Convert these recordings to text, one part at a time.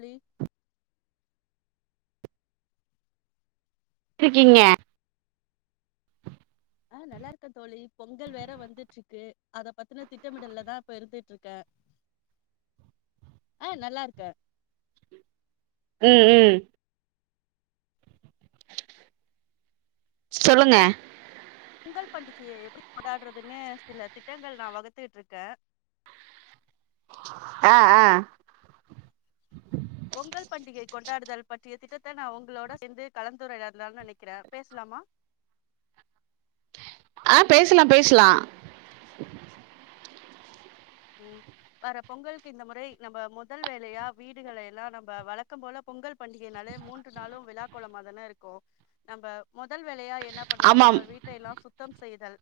ழி ட் இருக்கீங்க ஆ நல்லா இருக்கே தோழி பொங்கல் வேற வந்துட்ருக்கு அத பத்தின திட்டமிடல்லதா இப்ப இருந்துட்ருக்கே ஆ நல்லா இருக்கே ம் ம் சொல்லுங்க பொங்கல் பண்டிகையை எப்டி கொண்டாடுறதுன்னு சில திட்டங்கள் நா வகுத்துட்ருக்கே ஆ ஆ பொங்கல் பண்டிகை கொண்டாடுதல் பற்றிய திட்டத்த நா உங்களோட சேர்ந்து கலந்துரையாட்லான் நெனக்கிற பேசலாமா ஆ பேசலா பேசலா ம் வர பொங்கலுக்கு இந்த முறை நம்ம முதல் வேலையா வீடுகள் எல்லா நம்ம வளக்கம் போல பொங்கல் பண்டிகைனாலே மூன்று நாளு விழாகோளமா தானே இருக்கு நம்ம மொதல் வேலையா என்ன பண்லானா ஆமாம் வீட்டை எல்லா சுத்தம் செய்தல்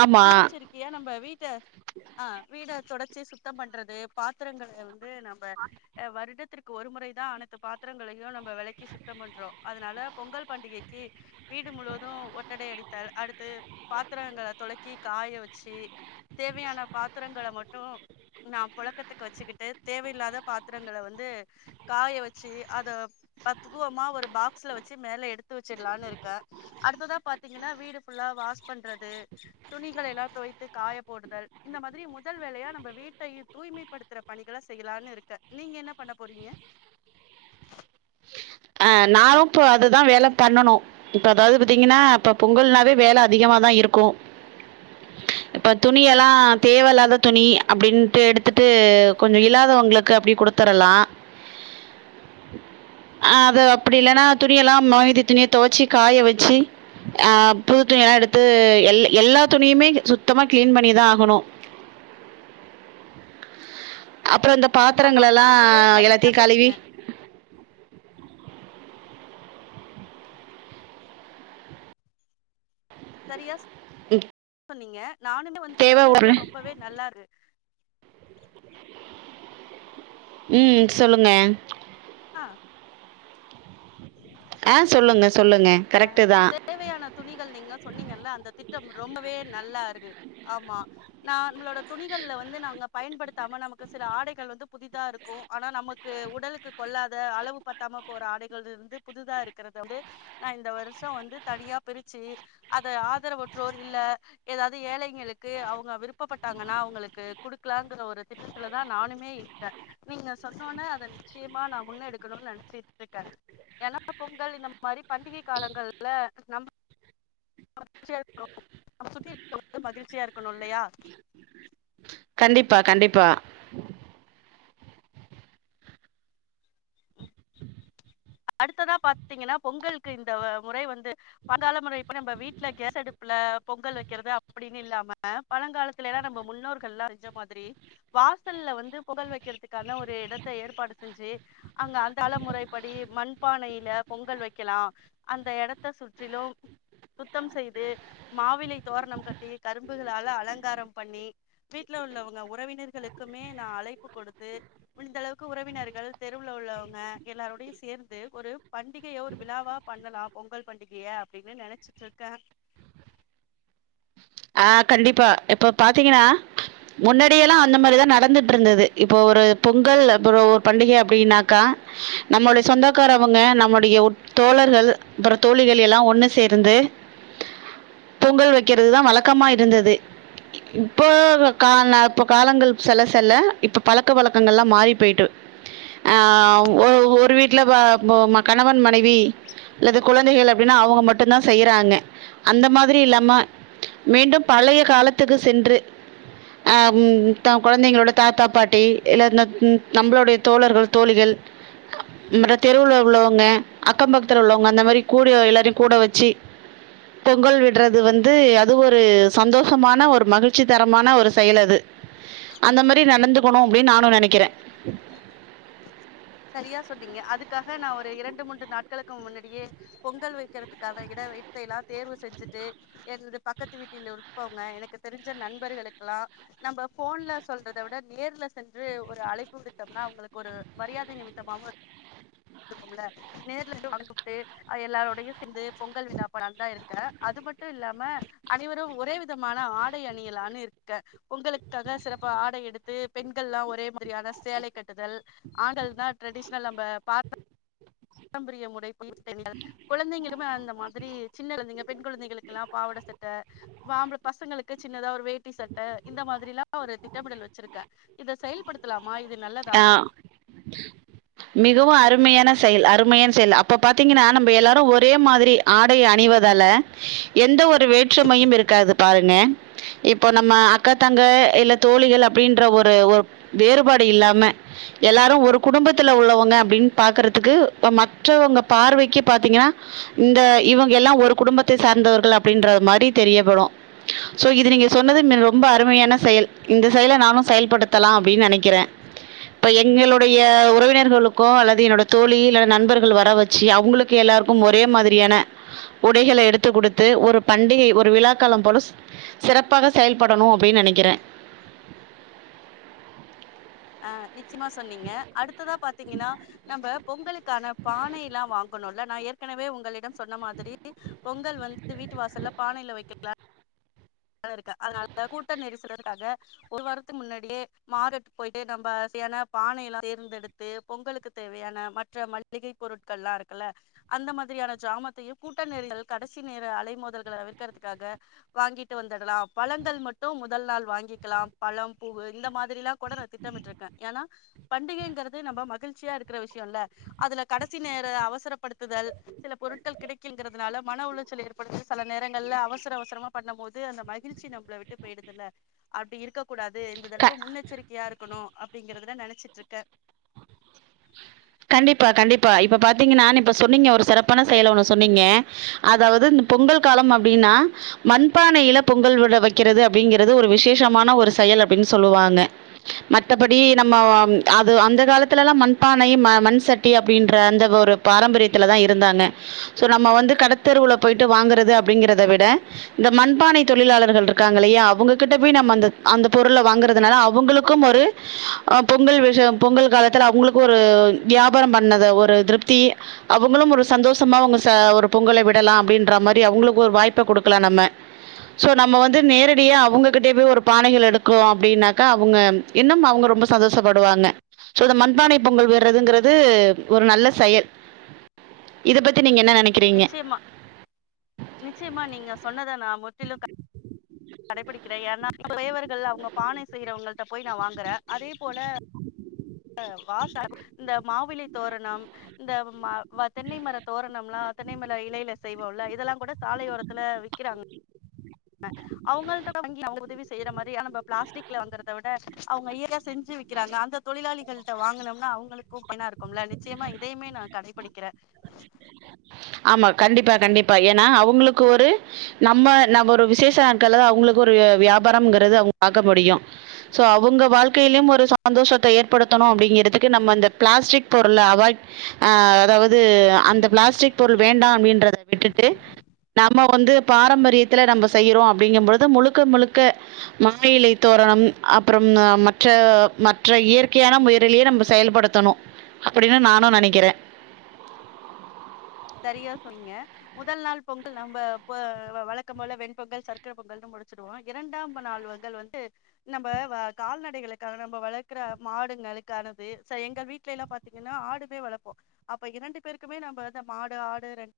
ஆமா முன்னெச்சரிக்கையா நம்ம வீட்ட ஆ வீட தொடச்சி சுத்தம் பண்றது பாத்திரங்கள வந் து நம்ம அ வருடத்திற்கு ஒரு முறைதா அனைத்து பாத்திரங்களையு நம்ம வெளக்கி சுத்தம் பண்றோ அதனால பொங்கல் பண்டிகைக்கி வீடு முழுவது ஒட்டடை அடித்தல் அடுத்து பாத்திரங்கள தொலக்கி காய வச்சி தேவையான பாத்தரங்கள மட்டு நா பொழக்கத்துக்கு வச்சுக்கிட்டு தேவையில்லாத பாத்தரங்கள வந்து காய வச்சி அத பத்து பூவமா ஒரு பாக்ஸ்ல வச்சு மேலே எடுத்து வச்சிட்லான் இருக்கே அடுத்ததா பாத்தீங்கன்னா வீடு ஃபுல்லா வாஷ் பண்றது துணிகள எல்லா துவைத்து காய போடுதல் இந்த மாதிரி முதல் வேலையா நம்ம வீட்டையு தூய்மைப்படுத் துற பணிகள செய்யலான்னு இருக்க நீங்க என்ன பண்ண போறீங்க ஆ நானும் இப்போ அதுதா வேல பண்ணனு இப்ப அதாவது பாத்தீங்கன்னா இப்ப பொங்கல்னாவே வேல அதிகம தா இருக்கு இப்ப துணி எல்லா தேவயில்லாத துணி அப்டின்ட்டு எடுத்துட்டு கொஞ்ச இல்லாதவுங்களுக்கு அப்டி கொடுத் தரலா அ அது அப்படி இல்லன்னா துணி எல்லா மொய்தி துணிய துவச்சி காய வச்சி அ புது துணி எல்லா எடுத்து எல் எல்லா துணியுமே சுத்தமா கிளீன் பண்ணிதா ஆகணு அப்புற இந்த பா ஆமா ரொம்பவே சரியா சொன்னீங்க சரியா ம் சொன்னீங்க நானுமே வந்து சொன்னதல்லா ரொம்பவே நல்லாது ம் சொல்லுங்க ஆ ஆ சொல்லுங்கள் சொல்லுங்கள் அ கரெக்ட்டு தா தேவையான துணிகள் நீங்க சொன்னீங்கல்ல அந்த திட்டம் ரொம்பவே நல்லா இருக்கு ஆமா நா நம்மளோட துணிகள்ல வந்து நாங்க பயன்படுத் தா நமக்கு சில ஆடைகள் வந்து புதிதா இருக்கு ஆனா நமக்கு உடலுக்கு கொள்ளாத அளவு பத் தாம போற ஆடைகள் இருந்து புதுதா இருக்கிறது வந்து நா இந்த வருஷோ வந்து தனியா பிரிச்சு அத ஆதரவற்றோர் இல்ல எதாவது ஏழைங்களுக்கு அவங்க விருப்பப்பட்டாங்கன்னா அவங்களுக்கு குடுக்கலாங்கற ஒரு திட்ட த்துலதா நானுமே இருந்தே நீங்க சொன்னோனே அத நிச்சயமா நா முன்ன எடுக்கணுன் நெனச்சிட்ருக்கே ஏன்னா பொங்கல் இந்த மாரி பண்டிகை காலங்கள்ல நம் மகிழ்ச்சியா இருக்கனு நம்ப சுத்தி இருக்குரவங்க மகிழ்ச்சியா இருக்கணு இல்லையா கண்டிப்பா கண்டிப்பா அடுத்ததா பாத்தீங்கன்னா பொங்கல்க்கு இந்த முறை வந்து பலங்கால முறை இப்ப நம்ப வீட்டுல கேஸ் அடுப்புல பொங்கல் வைக்கிறது அப்படின் இல்லாம பழங்காலத்துல எல்லா நம்ப முன்னோர்கள் எல்லா செஞ்ச மாதிரி வாசல்ல வந்து பொங்கல் வெக்கிறதுக்கான ஒரு இடத்த ஏற்பாடு செஞ்சு அங்க அந்த காலமுறைப்படி மண்பானையில பொங்கல் வைக்கலா அந்த எடத்த சுற்றிலும் சுத்தம் செய்து மாவிலை தோரணம் கட்டி கரும்புகளால அலங்காரம் பண்ணி வீட்டுல உள்ளவங்க உறவினர்களுக்குமே நா அழைப்பு கொடுத்து முடிந்த அளவுக்கு உறவினர்கள் தெ ருவுள்ள உள்ளவங்க எல்லாருடையு சேர்ந்து ஒரு பண்டிகைய ஒரு விழாவா பண்ணலாம் பொங்கல் பண்டிகைய அப்படின்னு நெனச்சிட்டு இருக்கே ஆ கண்டிப்பா இப்போ பாத்தீங்கன்னா முன்னாடியெல்லா அந்த மாதிரிதா நடந்துட்ருந்தது இப்போ ஒரு பொங்கல் அப்புறோ ஒரு பண்டிகை அப்படின்னா கா நம்மளு சொந்தக்கார அவங்க நம்முடைய உ தோழர்கள் அப்புற தோழிகள் எல்லா ஒண்ணு சேர்ந்து பொங்கல் வைக்கிறதுதா வழக்கமா இருந்தது இப்போ கான்ன இப்ப காலங்கள் செல்ல செல்ல இப்ப பழக்க பழக்கங்கள் எல்லா மாறி போய்ட்டு அ ஒ ஒரு வீட்டுல வ போ கணவன் மனைவி அல்லது கொழந்தைகள் அப்படின்னா அவங்க மட்டு தா செய்யிறாங்க அந்த மாதிரி இல்லாம மீண்டும் பழைய காலத்துக்கு சென்று ஆம் த கொழந்தைங்களோட தாத்தா பாட்டி இல்ல ந நம்மளுடைய தோழர்கள் தோழிகள் அ ம் தெருல உள்ளவங்க அக்கம் பக்தர் உள்ளவங்க அந்த மாரி கூட எல்லாரையு கூட வச்சு பொங்கல் விற்றது வந்து அது ஒரு சந்தோஷமான ஒரு மகிழ்ச்சி தரமான ஒரு செயல் அது அந்த மாரி நடந்துக்கணு அப்படின் நானு நெனைக்கிறே சரியா சொன்னீங்க அதுக்காக நா ஒரு இரண்டு மூன்று நாட்களுக்கு முன்னாடியே பொங்கல் வைக்கிறதுக்கான இட வத்த எல்லா தேர்வு செஞ்சுட்டு [unintelligible] பக்கத்து வீட்டில் உற்பவங்க எனக்கு தெரிஞ்ச நண்பர்களுக்கெல்லா நம்ப போன்ல சொல்றத விட நேர்ல சென்று ஒரு அழைப்பு விடுத்தோம்னா அவங்களுக்கு ஒரு மரியா நிமித்த பா [unintelligible] க்கும்ல நேர்ல இந்து [inaudible] ட்டு அ எல்லாரோடையு சேர்ந்து பொங்கல் விழா [inaudible] தா இருக்கே அது மட்டும் இல்லாம அனைவரும் ஒரே விதமான ஆடை அணியலான்னு இருக்க பொங்களுக்காக சிறப்பு ஆடை எடுத்து பெண்கள் எல்லா ஒரே மாதிரியான சேலை கட்டுதல் ஆண்கள் தா டிரரெடிஷனல் நம்ம பா பாரம்பரிய முறை புய தெரியாது குழந்தைங்களுமே அந்த மாதிரி சின்ன குழந்தைங்க பெண் குழந்தைகளுக்கு எல்லா பாவட சட்ட ஆம்பள பசங்களுக்கு சின்னதா ஒரு வேட்டி சட்ட இந்த மாதிரி எல்லா ஒரு திட்டமிடல் வச்சிருக்கேன் இத செயல்படுத்தலாமா இது நல்லதா மிகவு அருமையான செயல் அருமையான செயல் அப்போ பாத்தீங்கன்னா நம்ம எல்லாரும் ஒரே மாதிரி ஆடை அணிவதால எந்த ஒரு வேற்றுமையும் இருக்காது பாருங்க இப்ப நம்ம அக்க தங்க இல்ல தோழிகள் அப்டின்ற ஒரு ஒரு வேறுபாடு இல்லாம எல்லாரும் ஒரு குடும்பத்துல உள்ளவங்க அப்டின்னு பாக்குறதுக்கு மற்றவங்க பார்வைக்கு பாத்தீங்கன்னா இந்த இவங்க எல்லா ஒரு குடும்பத்தை சார்ந்தவர்கள் அப்படின்ற மாதிரி தெரியவரும் சோ இது நீங்க சொன்னது ரொம்ப அருமையான செயல் இந்த செயலை நானு செயல்படுத்தலா அப்டின்னு நெனைக்கிறேன் இப்ப எங்களுடைய உறவினர்களுக்கு அல்லது என்னோட தோழி இல்ல நண்பர்கள் வர வச்சு அவங்களுக் கு எல்லாருக்கும் ஒரே மாதிரியான உடைகள எடுத்து குடுத்து ஒரு பண்டிகை ஒரு விழாக்காலம் போல சிறப்பாக செயல்படணு அப்டின்னு நெனைக்கிறேன் ஆ நிச்சயமா சொன்னீங்க அடுத்ததா பாத்தீங்கன்னா நம்ம பொங்களுக்கான பானை எல்லா வாங்கணும்ல நான் ஏற்கனவே உங்களிடம் சொன்ன மாதிரி பொங்கல் வந்து வீட்டு வாசல பானையில் வைக்க ரதா இருக்க அதனால கூட்ட நெரிசல்றதுக்காக ஒரு வாரத்துக்கு முன்னாடியே மாறட்டு போயிட்டு நம்மசையான பானை எல்லா தேர்ந்தெடுத்து பொங்கலு தேவையான மற்ற மளிகை பொருட்கள் எல்லா இருக்குல்ல அந்த மாதிரியான ஜமானத்தையும் கூட்ட நேர கடைசி நேர அலைமோதல்களை தவிர்க்கிறதுக்காக வாங்கிட்டு வந்துடலா பழங்கள் மட்டும் முதல் நாள் வாங்கிக்கலா பழம் பூவு இந்த மாதிரிலா கூட நா திட்டமிட்டிரு க்கேன் ஏன்னா பண்டிகைங்கிறது நம்ம மகிழ்ச்சியா இருக்கிற விஷயம் இல்ல அதுல கடைசி நேர அவசரப்படுத்துதல் சில பொருட்கள் கிடைக்குங்கிறதுனால மன உளைச்சல் ஏற்படுது சில நேரங்களல அவசர அவசரமா பண்ணும் போது த்து அந்த மகிழ்ச்சி நம்மள விட்டு போய்டுதல்ல அப்டி இருக்க கூடாது இந்த தடவு முன்னெச்சரிக்கையா இருக்கணு அப்டிங்கறதான் நெனைச்சிட்டு இருக்கேன் கண்டிப்பா கண்டிப்பா இப்ப பாத்தீங்கன்னா இப்ப சொன்னீங்க ஒரு சிறப்பான செயலை ஒண்ணு சொன்னீங்க அதாவது இந்த பொங்கல் காலம் அப்டின்னா மண்பானையில பொங்கல் விட வைக்கிறது அப்படிங்கறது ஒரு விசேஷமான ஒரு செயல் அப்டின்னு சொல்லுவாங்க மத்தபடி நம்ம அது அந்த காலத்துலயெல்லா மண்பா னை மண் சட்டி அப்டின்ற அந்த ஒரு பாரம்பரியத்துல தான் இருந்தாங்க சோ நம்ம வந்து கடத்தருவுல போயிட்டு வாங்குறது அப்டிங்கறத விட இந்த மண்பானை தொழிலாளர்கள் இருக்காங்க இல்லையா அவங்ககிட்ட போய் நம்ம அந்த அந்த பொருள் வாங்கறதுனால அவங்களுக்கும் ஒரு ஆ பொங்கல் விஷயம் பொங்கல் காலத்துல அவங்களுக்கு ஒரு வியாபாரம் பண்ணத ஒரு திருப்தி அவங்களும் ஒரு சந்தோஷமா அவங்க ச ஒரு பொங்கலை விடலா அப்டின்ற மாதிரி அவங்களுக்கு ஒரு வாய்ப்பை கொடுக்கலாம் நம்ம ஸோ நம்ம வந்து நேரடியாக அவங்ககிட்டய போய் ஒரு பானைகள் எடுக்கு அப்டின்னாக்கா அவங்க இன்னும் அவங்க ரொம்ப சந்தோஷப்படுவாங்க சோ இந்த மண்பானை பொங்கல் விடுறதுங்கிறது ஒரு நல்ல செயல் இத பத்தி நீங்க என்ன நெனைக் நிச்சயமா நிச்சயமா நீங்க சொன்னத நா முற்றிலும் கடைபிடிக்கிறேன் ஏன்னா தேவர்கள் அவங்க பானை செய்யறவங்கள்ட போய் நா வாங்குறேன் அதே போல அ வாசா இந்த மாவிலி தோரணம் இந்த ம வ தென்னை மர தோரணம்லா தென்னை மர இலையில செய்வோம்ல இதெல்லாம் கூட சாலையோர த்துல விக்கிறாங்க அவங்கள்ட்ட வாங்கி அவங்க உதவி செய்ற மாரி நம்ப பிளாஸ்டிக்ல வந்துறத விட அவங்க இயற செஞ்சு விக்கிறாங்க அந்த தொழிலாளிகள்ட்ட வாங்கனம்னா அவங்களுக்கும் பயணா இருக்கும்ல நிச்சயமா இதயுமே நா கடைபிடிக்கிறே ஆமா கண்டிப்பா கண்டிப்பா ஏன்னா அவுங்குளுக்கு ஒரு நம்ம நம் ஒரு விசேஷ நாட்கள்ல்ல தா அவுங்களுக்கு ஒரு வியாபாரங்கிறது அவுங்க பாக்க முடியும் சோ அவங்க வாழ்க்கையிலும் ஒரு சந்தோஷத்த ஏற்படுத்தணும் அப்டிங்கறதுக்கு நம்ம அந்த பிளாஸ்டிக் பொருள அவாய்ட் அ அதாவ்து அந்த பிளாஸ்டிக் பொருள் வேண்டா அப்படின்றத விட்டுட்டு நம்ம வந்து பாரம்பரியத்துல நம்ப செய்யிறோம் அப்டிங்கும்பொழுது முழுக்க முழுக்க மா இலை தோரணம் அப்புறம் மற்ற மற்ற இயற்கையான முயறலயே நம்ப செயல்படுத்தணு அப்படின்னு நானு நெனைக்கிற சரியா சொன்னிங்க முதல் நாள் பொங்கல் நம்ப போ வழக்கம் போல வெண்பொங்கல் சர்க்கர பொங்கல்ன்னு முடிச்சிடுவோம் இரண்டாம் நாள் வங்கல் வந்து நம்ப வ கால்நடைகளுக்கான நம்ப வளக்கற மாடுங்களுக்கானது சரி எங்க வீட்ல எல்லா பாத் தீங்கன்னா ஆடுமே வளப்போ அப்போ இரண்டு பேருக்குமே நம்ப வந்து மாடு ஆடு ரெண்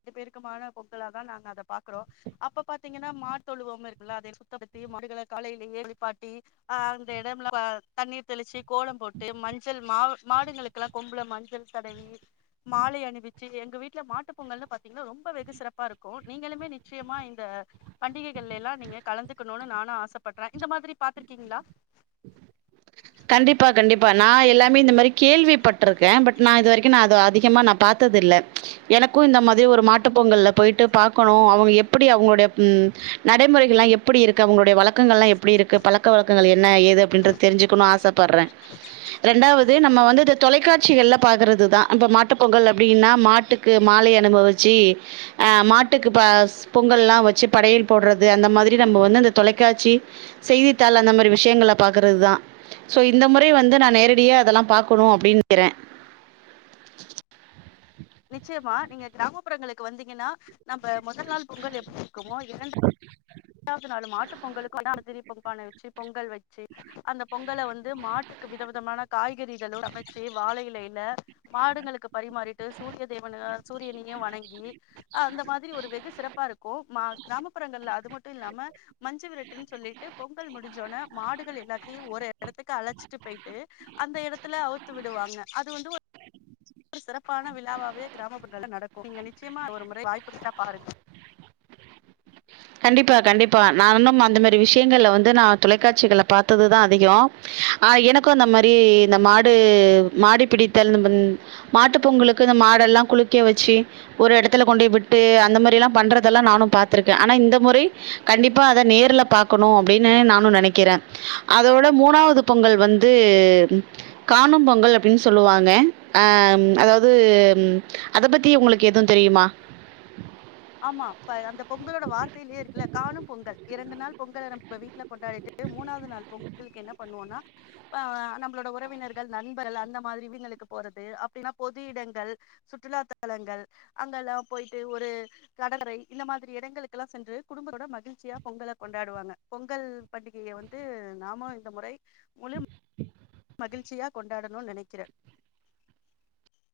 ரெண்டு பேருக்குமான பொங்கலா தா நாங்க அத பாக்குறோம் அப்ப பாத்தீங்கன்னா மாட்தொழுவம் இருக்குல்ல அதை சுத்தப்படுத்தி மாடுகள காலையிலேயே குளிப்பாட்டி அ அந்த எடம்ல வா தண்ணீர் தெளிச்சு கோலம் போட்டு மஞ்சள் மா மாடுங்களுக் குலா கொம்புல மஞ்சள் தடவி மாலை அணிவிச்சு எங்க வீட்ல மாட்டு பொங்கல்னு பாத்தீங்கன்னா ரொம்ப வெகு சிறப்பாருக்கும் நீங்களுமே நிச்சயமா இந்த பண்டிகைகள்ல எல்லா நீங்க கலந்துக்கணுனு நானு ஆசப்பட்ற இந்த மாதிரி பாத்திருக்கீங்ளா கண்டிப்பா கண்டிப்பா நா எல்லாமே இந்த மாரி கேள்விப்பட்ருக்கே பட் நா இது வரைக்கும் நா அத அதிகமா நா பாத் த்ததில்ல எனக்கும் இந்த மாதிரி ஒரு மாட்டு பொங்கல்ல போயிட்டு பாக்கணு அவுங்க எப்படி அவுங்குடைய ம் நடைமுறைகள்ல்லா எப் எப்பிடி இருக்கு அவங்களுடைய வழக்கங்கள்லா எப்பிடி இருக்கு பழக்க வழக்கங்கள் என்ன ஏது அப்டின்றது தெரிஞ்சுக்கணு ஆஸ் பட்ற ரெண்டாவ்து நம்ம வந்துது தொலைக்காட்சிகள்ல பாக்கறது தா இப்போ மாட்டுப் பொங்கல் அப்டின்னா மாட்டுக்கு மாலை அனுபவிச்சு அ மாட்டுக்கு பா பொங்கல்லா வச்சு படையல் போட்றது அந்த மாதிரி நம்ப வந்து அந்த தொலைக்காட்சி செய்யித்தாள்ல அந்த மாரி விஷயங்கள பாக்கறது தா சோ இந்த முறை வந்து நா நேரடியா அதெல்லா பாக்கணு அப்டின்ங்குற நிச்சயமா நீங்க கிராமப்புறங்களுக்கு வந்தீங்கன்னா நம்ப முதல் நாள் பொங்கல் எப் [inaudible] க்குமோ இரண் [inaudible] டாவ்து நாலு மாட்டுப் பொங்கலு கொண்டாட திருப் பொங் பான வெச்சு பொங்கல் வெச்சு அந்த பொங்கல வந்து மாட்டுக்கு வித விதமான காய்கறிகளோ அமச்சு வாழையிலையில மாடுங்களுக்கு பரிமாறி ட்டு சூரிய தேவன சூரியனையும் வணங்கி அந்த மாதிரி ஒரு வெகு சிறப்பாருக்கும் மா கிராமப்புறங்கள்ல அது மட்டும் இல்லாம மஞ்சு விரட்டுன் சொல்லிட்டு பொங்கல் முடிஞ்சொன்னே மாடுகள் எல்லாத்தையும் ஒரு எடத்துக்கு அழச்சிட்டு போயிட்டு அந்த எடத்துல அவுத்து விடுவாங்க அது வந்து ஒர் [inaudible] சிறப் ப்பான விழாவாவே கிராமப்புறங்கள நடக்கும் நீங்க நிச்சயமா ஒரு முறை வாய்ப்புந்த பாருங்க கண்டிப்பா கண்டிப்பா நானும் அந்த மாதிரி விஷயங்கள்ல வந்து நா தொலைக்காட்சிகள்ல பாத்தது தா அதிகம் ஆ எனக்கு அந்த மாரி இந்த மாடு மாடு பிடித்தல் இந்தம் மாட்டு பொங்கலுக்கு இந்த மாடெல்லா குளிக்க வச்சு ஒரு இடத்துல கொண்டுயே விட்டு அந்த மாரி எல்லா பண்றதெல்லா நானு பாத்திருக்கே ஆனா இந்த முறை கண்டிப்பாக அத நேர்ல பாக்கணு அப்டின்னு நானு நெனைக்கிற அதோட மூணாவது பொங்கல் வந்து காணும்பொங்கல் அப்டின்னு சொல்லுவாங்க ஆ ம் அதாவது அத பத்தி உங்களுக்கு எதுவு தெரியுமா ஆமா இப்ப அந்த பொங்கலோட வார்த்தையிலயே இருக்குல்ல காணும் பொங்கல் இரண்டு நாள் பொங்கல நம்ப வீட்டுல கொண்டாடிட்டு மூணாவது நாள் பொங்கலுக்கு என்ன பண்ணுவோம்னா அப்ப ஆ நம்மளோட உறவினர்கள் நண்பர் அந்த மாரி இவிதுங்களுக்கு போறது அப்டின்னா பொது இடங்கள் சுற்றுலாத்தலங்கள் அங்க லா போயிட்டு ஒரு கடற்கரை இந்த மாதிரி இடங்களுக்கெல்லா சென்று குடும்பத்தோட மகிழ்ச்சியா பொங்கலை கொண்டாடுவாங்க பொங்கல் பண்டிகைய வந்து நாம இந்த முறை முழு மகிழ்ச்சியா கொண்டாடணு நெனக்கிறே